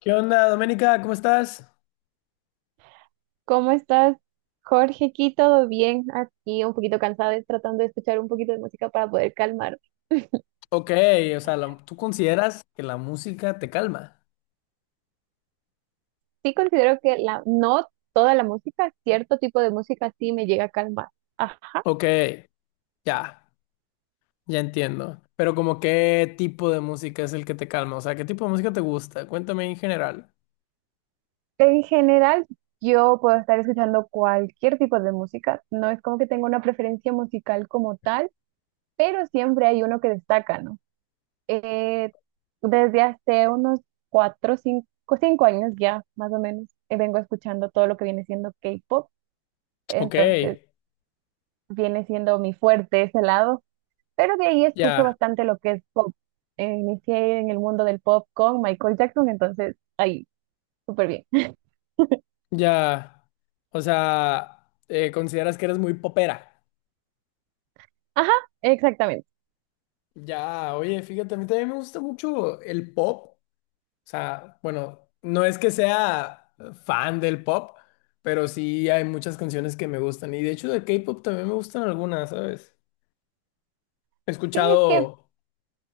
¿Qué onda, Doménica? ¿Cómo estás? ¿Cómo estás, Jorge? Aquí todo bien, aquí un poquito cansada, y tratando de escuchar un poquito de música para poder calmar. Ok, o sea, ¿tú consideras que la música te calma? Sí considero que la, no toda la música, cierto tipo de música sí me llega a calmar. Ajá. Ok, ya, ya entiendo. Pero como qué tipo de música es el que te calma, o sea, ¿qué tipo de música te gusta? Cuéntame en general. En general, yo puedo estar escuchando cualquier tipo de música. No es como que tenga una preferencia musical como tal, pero siempre hay uno que destaca, ¿no? Eh, desde hace unos cuatro, cinco años ya, más o menos, vengo escuchando todo lo que viene siendo K-pop. Ok, Entonces, viene siendo mi fuerte ese lado, pero de ahí escucho ya, bastante lo que es pop. Inicié en el mundo del pop con Michael Jackson, entonces ahí, súper bien. ya. O sea, ¿consideras que eres muy popera? Ajá, exactamente. Ya, oye, fíjate, a mí también me gusta mucho el pop. O sea, bueno, no es que sea fan del pop, pero sí hay muchas canciones que me gustan. Y de hecho de K-pop también me gustan algunas, ¿sabes? He Sí, es que escuchado,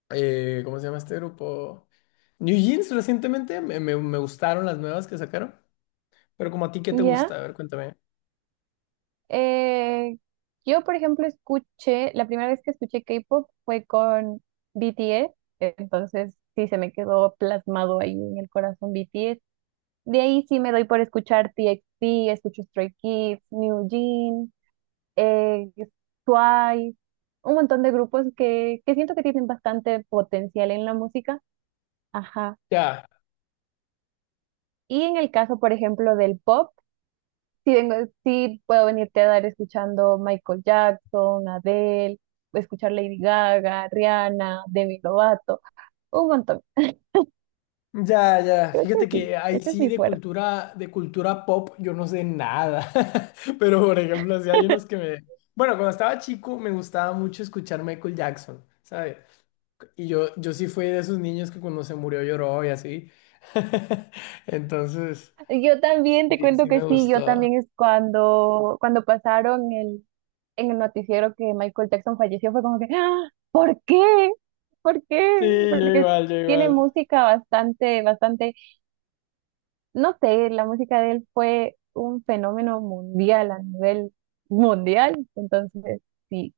¿cómo se llama este grupo? New Jeans recientemente, me gustaron las nuevas que sacaron. Pero como a ti, ¿qué te ya. gusta? A ver, cuéntame. eh, yo, por ejemplo, la primera vez que escuché K-pop fue con BTS, entonces sí se me quedó plasmado ahí en el corazón BTS. De ahí sí me doy por escuchar TXT, escucho Stray Kids, New Jeans. eh, Twice, un montón de grupos que siento que tienen bastante potencial en la música. Ajá. Ya, Y en el caso, por ejemplo, del pop, sí, vengo, sí puedo venirte a dar escuchando Michael Jackson, Adele, o escuchar Lady Gaga, Rihanna, Demi Lovato, un montón. ya, ya. Creo que Fíjate sí, que ahí ese es sí mi fuerte. De cultura pop yo no sé nada. Pero por ejemplo, si hay unos que me... Bueno, cuando estaba chico me gustaba mucho escuchar Michael Jackson, ¿sabes? Y yo sí fui de esos niños que cuando se murió lloró y así. Entonces, Yo también te sí, cuento sí que me sí, yo gustó. también es cuando pasaron el en el noticiero que Michael Jackson falleció fue como que, ¡ah! ¿Por qué? ¿Por Sí, qué? yo Porque igual, yo tiene igual. música bastante, bastante, no sé, la música de él fue un fenómeno mundial a nivel mundial, entonces sí,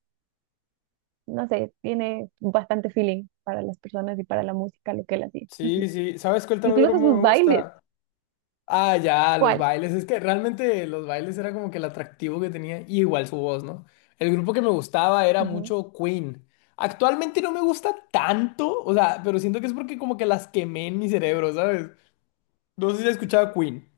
no sé, tiene bastante feeling para las personas y para la música, lo que él hacía. Sí, sí. ¿Sabes cuál también Incluso grupo sus me bailes, gusta? Ah, ya, los ¿cuál? bailes. Es que realmente los bailes era como que el atractivo que tenía. Y igual su voz, ¿no? El grupo que me gustaba era mucho Queen. Actualmente no me gusta tanto, o sea, pero siento que es porque como que las quemé en mi cerebro, ¿sabes? No sé si has escuchado Queen.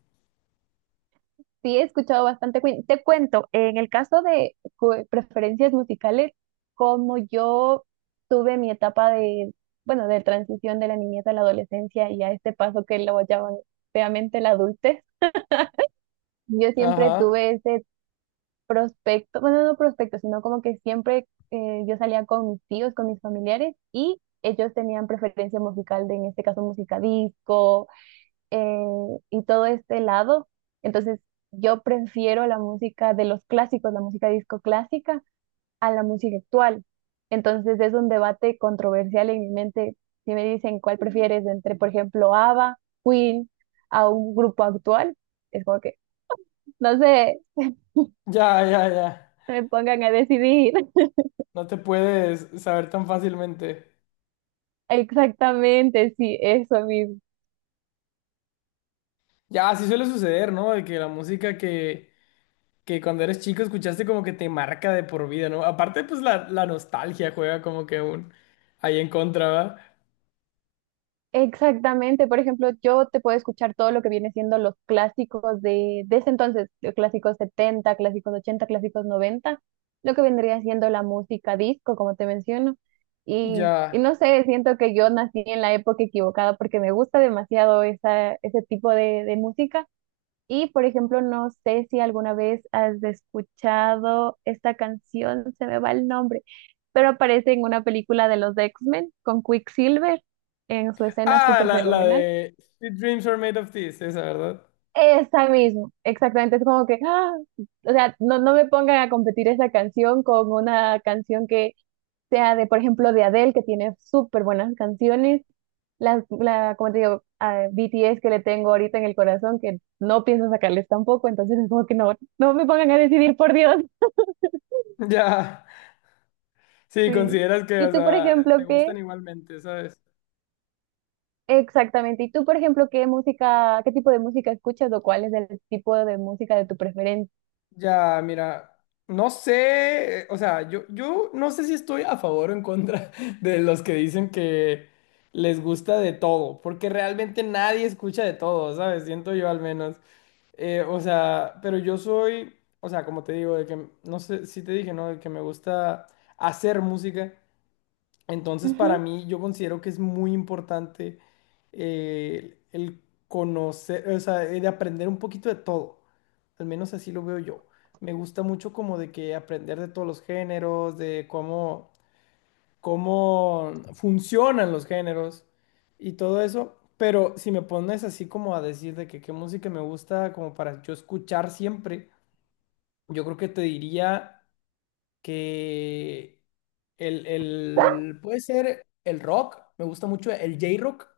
Sí, he escuchado bastante Queen. Te cuento, en el caso de preferencias musicales, como yo tuve mi etapa de, bueno, de transición de la niñez a la adolescencia y a este paso que lo llaman feamente la adultez, yo siempre Ajá. tuve ese prospecto, bueno, no prospecto, sino como que siempre yo salía con mis tíos, con mis familiares y ellos tenían preferencia musical de, en este caso, música disco eh, y todo este lado. Entonces, yo prefiero la música de los clásicos, la música disco clásica, a la música actual. Entonces, es un debate controversial en mi mente. Si me dicen cuál prefieres entre, por ejemplo, ABBA, Queen, a un grupo actual, es como que, no sé, Ya, ya, ya. me pongan a decidir. No te puedes saber tan fácilmente. Exactamente, sí, eso mismo. Ya, así suele suceder, ¿no? De que la música que cuando eres chico escuchaste como que te marca de por vida, ¿no? Aparte, pues la nostalgia juega como que un ahí en contra, ¿verdad? Exactamente, por ejemplo, yo te puedo escuchar todo lo que viene siendo los clásicos de ese entonces, los clásicos setenta, clásicos ochenta, clásicos noventa, lo que vendría siendo la música disco, como te menciono. Y Ya. no sé, siento que yo nací en la época equivocada porque me gusta demasiado esa, ese tipo de música, y, por ejemplo, no sé si alguna vez has escuchado esta canción, se me va el nombre, pero aparece en una película de los X-Men con Quicksilver en su escena Ah, súper la fenomenal. de Sweet Dreams Are Made of This, esa, ¿verdad? Esa mismo, exactamente, es como que, ¡ah! O sea, no, no me pongan a competir esa canción con una canción que sea de, por ejemplo, de Adele, que tiene súper buenas canciones, la, como te digo, a BTS que le tengo ahorita en el corazón, que no pienso sacarles tampoco, entonces es como que no, no me pongan a decidir, por Dios. Ya. Sí, Sí. consideras que, ¿Y o tú, por sea, te ejemplo, qué? gustan igualmente, ¿sabes? Exactamente. ¿Y tú, por ejemplo, qué música, qué tipo de música escuchas o cuál es el tipo de música de tu preferencia? Ya, mira, no sé, o sea, yo no sé si estoy a favor o en contra de los que dicen que les gusta de todo, porque realmente nadie escucha de todo, ¿sabes? Siento yo al menos. O sea, pero yo soy, o sea, como te digo, de que, no sé si te dije, ¿no? De que me gusta hacer música. Entonces, para Ujú. mí, yo considero que es muy importante el conocer, o sea, de aprender un poquito de todo. Al menos así lo veo yo. Me gusta mucho como de que aprender de todos los géneros, de cómo, cómo funcionan los géneros y todo eso. Pero si me pones así como a decir de que qué música me gusta como para yo escuchar siempre, yo creo que te diría que puede ser el rock, me gusta mucho el J-Rock.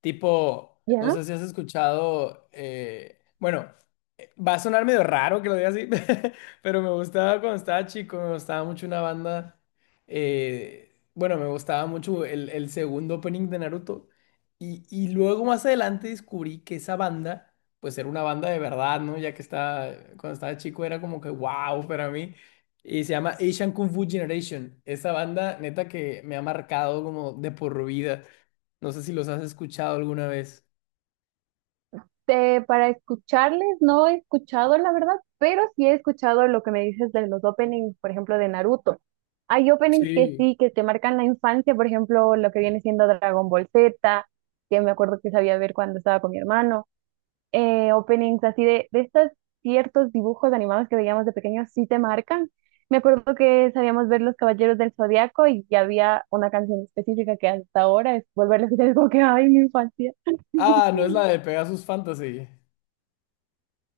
Tipo, no ¿Ya? sé si has escuchado, bueno, va a sonar medio raro que lo diga así, pero me gustaba cuando estaba chico, me gustaba mucho una banda, bueno, me gustaba mucho el segundo opening de Naruto. Y luego más adelante descubrí que esa banda, pues era una banda de verdad, ¿no? Ya que estaba, cuando estaba chico era como que wow para mí. Y se llama Asian Kung Fu Generation. Esa banda, neta, que me ha marcado como de por vida. No sé si los has escuchado alguna vez. Este, para escucharles, no he escuchado la verdad, pero sí he escuchado lo que me dices de los openings, por ejemplo, de Naruto. Hay openings que Sí. sí, que te marcan la infancia, por ejemplo, lo que viene siendo Dragon Ball Z, que me acuerdo que sabía ver cuando estaba con mi hermano. Openings así de estos ciertos dibujos animados que veíamos de pequeños, sí te marcan. Me acuerdo que sabíamos ver Los Caballeros del Zodiaco y había una canción específica que hasta ahora es volverla a escuchar, es como que, ay, mi infancia. Ah, no es la de Pegasus Fantasy.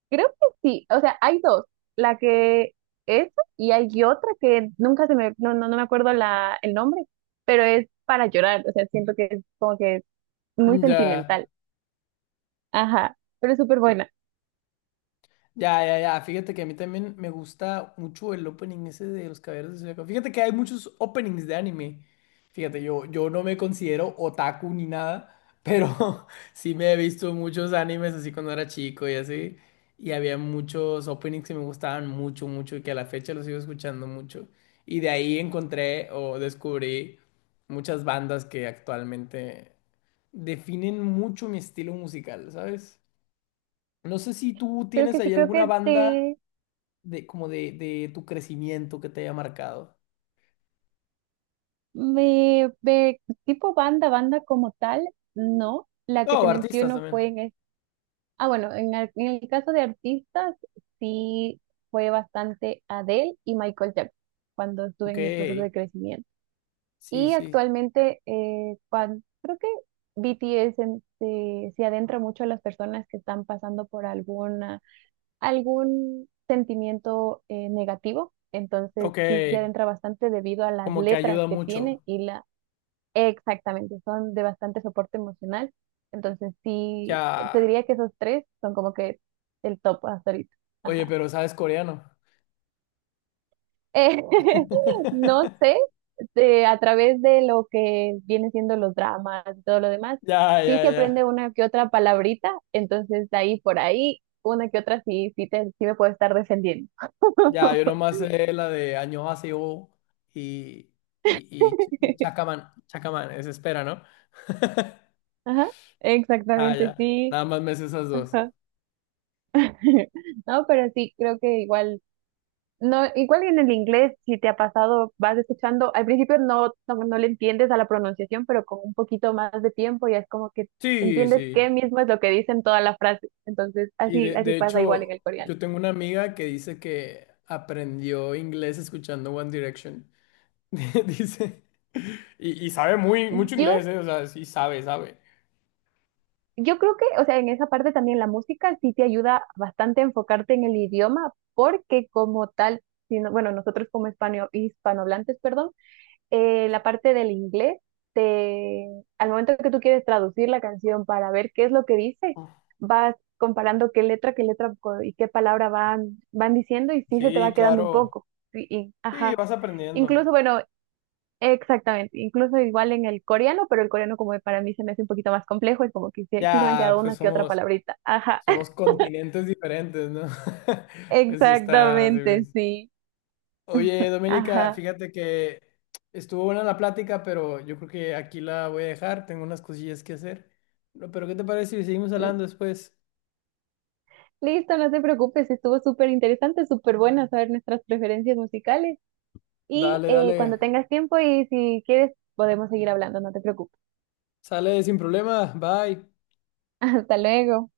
Creo que sí, o sea, hay dos, la que es y hay otra que nunca se me, no, no, no me acuerdo la, el nombre, pero es para llorar, o sea, siento que es como que muy Mm, sentimental, ya. ajá, pero es súper buena. Ya, ya, ya. Fíjate que a mí también me gusta mucho el opening ese de Los Caballeros del Zodiaco. Fíjate que hay muchos openings de anime. Fíjate, yo no me considero otaku ni nada, pero sí me he visto muchos animes así cuando era chico y así. Y había muchos openings que me gustaban mucho, mucho y que a la fecha los sigo escuchando mucho. Y de ahí encontré o descubrí muchas bandas que actualmente definen mucho mi estilo musical, ¿sabes? No sé si tú Creo tienes que ahí sí, creo alguna que banda de, de como de tu crecimiento que te haya marcado. me, me- tipo banda, banda como tal, no, la que No, te artistas menciono fue también. en, ah, bueno, en el, caso de artistas, sí fue bastante Adele y Michael Jackson cuando estuve Ok, en mi proceso de crecimiento. sí, Y sí. actualmente, creo que BTS se adentra mucho a las personas que están pasando por alguna, algún sentimiento negativo. Entonces, Ok, sí se adentra bastante debido a las como que letras ayuda que tiene mucho. y la, exactamente, son de bastante soporte emocional. Entonces, sí, te Ya. diría que esos tres son como que el top hasta ahorita. Oye, Ajá. pero ¿sabes coreano? Eh, no sé a través de lo que viene siendo los dramas y todo lo demás, Ya, sí ya, se aprende ya. una que otra palabrita, entonces de ahí por ahí, una que otra sí, sí, sí me puedo estar defendiendo. Ya, yo nomás sé la de Añohaseyo y, y, y Chacaman. Chacaman, es espera, ¿no? Ajá, Ah, exactamente, ya. sí. Nada más me sé esas dos. Ajá. No, pero sí, creo que igual, no, igual en el inglés, si te ha pasado, vas escuchando, al principio no, no, no le entiendes a la pronunciación, pero con un poquito más de tiempo ya es como que Sí, entiendes qué sí. mismo es lo que dicen toda la frase. Entonces, Y así, así de pasa igual en el hecho, coreano. yo tengo una amiga que dice que aprendió inglés escuchando One Direction. Dice, y sabe muy, mucho inglés, Yo, ¿eh? O sea, sí sabe, sabe. yo creo que, o sea, en esa parte también la música sí te ayuda bastante a enfocarte en el idioma, porque como tal, si bueno, nosotros como hispano, hispanohablantes, perdón, la parte del inglés, te, al momento que tú quieres traducir la canción para ver qué es lo que dice, vas comparando qué letra, y qué palabra van diciendo y sí se te Sí, va quedando un claro. poco. Y, y, Sí, ajá. vas aprendiendo. Incluso, bueno, exactamente, incluso igual en el coreano, pero el coreano como para mí se me hace un poquito más complejo, es como que sí, sí se me han Ya, quedado pues una que otra somos, palabrita. Ajá, somos continentes diferentes, ¿no? Pues sí está. Así exactamente, es. sí. Oye, Doménica, Ajá. fíjate que estuvo buena la plática, pero yo creo que aquí la voy a dejar. Tengo unas cosillas que hacer. No, pero ¿qué te parece si seguimos L- hablando después? Listo, no te preocupes, estuvo súper interesante, súper buena saber nuestras preferencias musicales y Dale, cuando dale. tengas tiempo y si quieres podemos seguir hablando, no te preocupes. Sale sin problema. Bye. Hasta luego.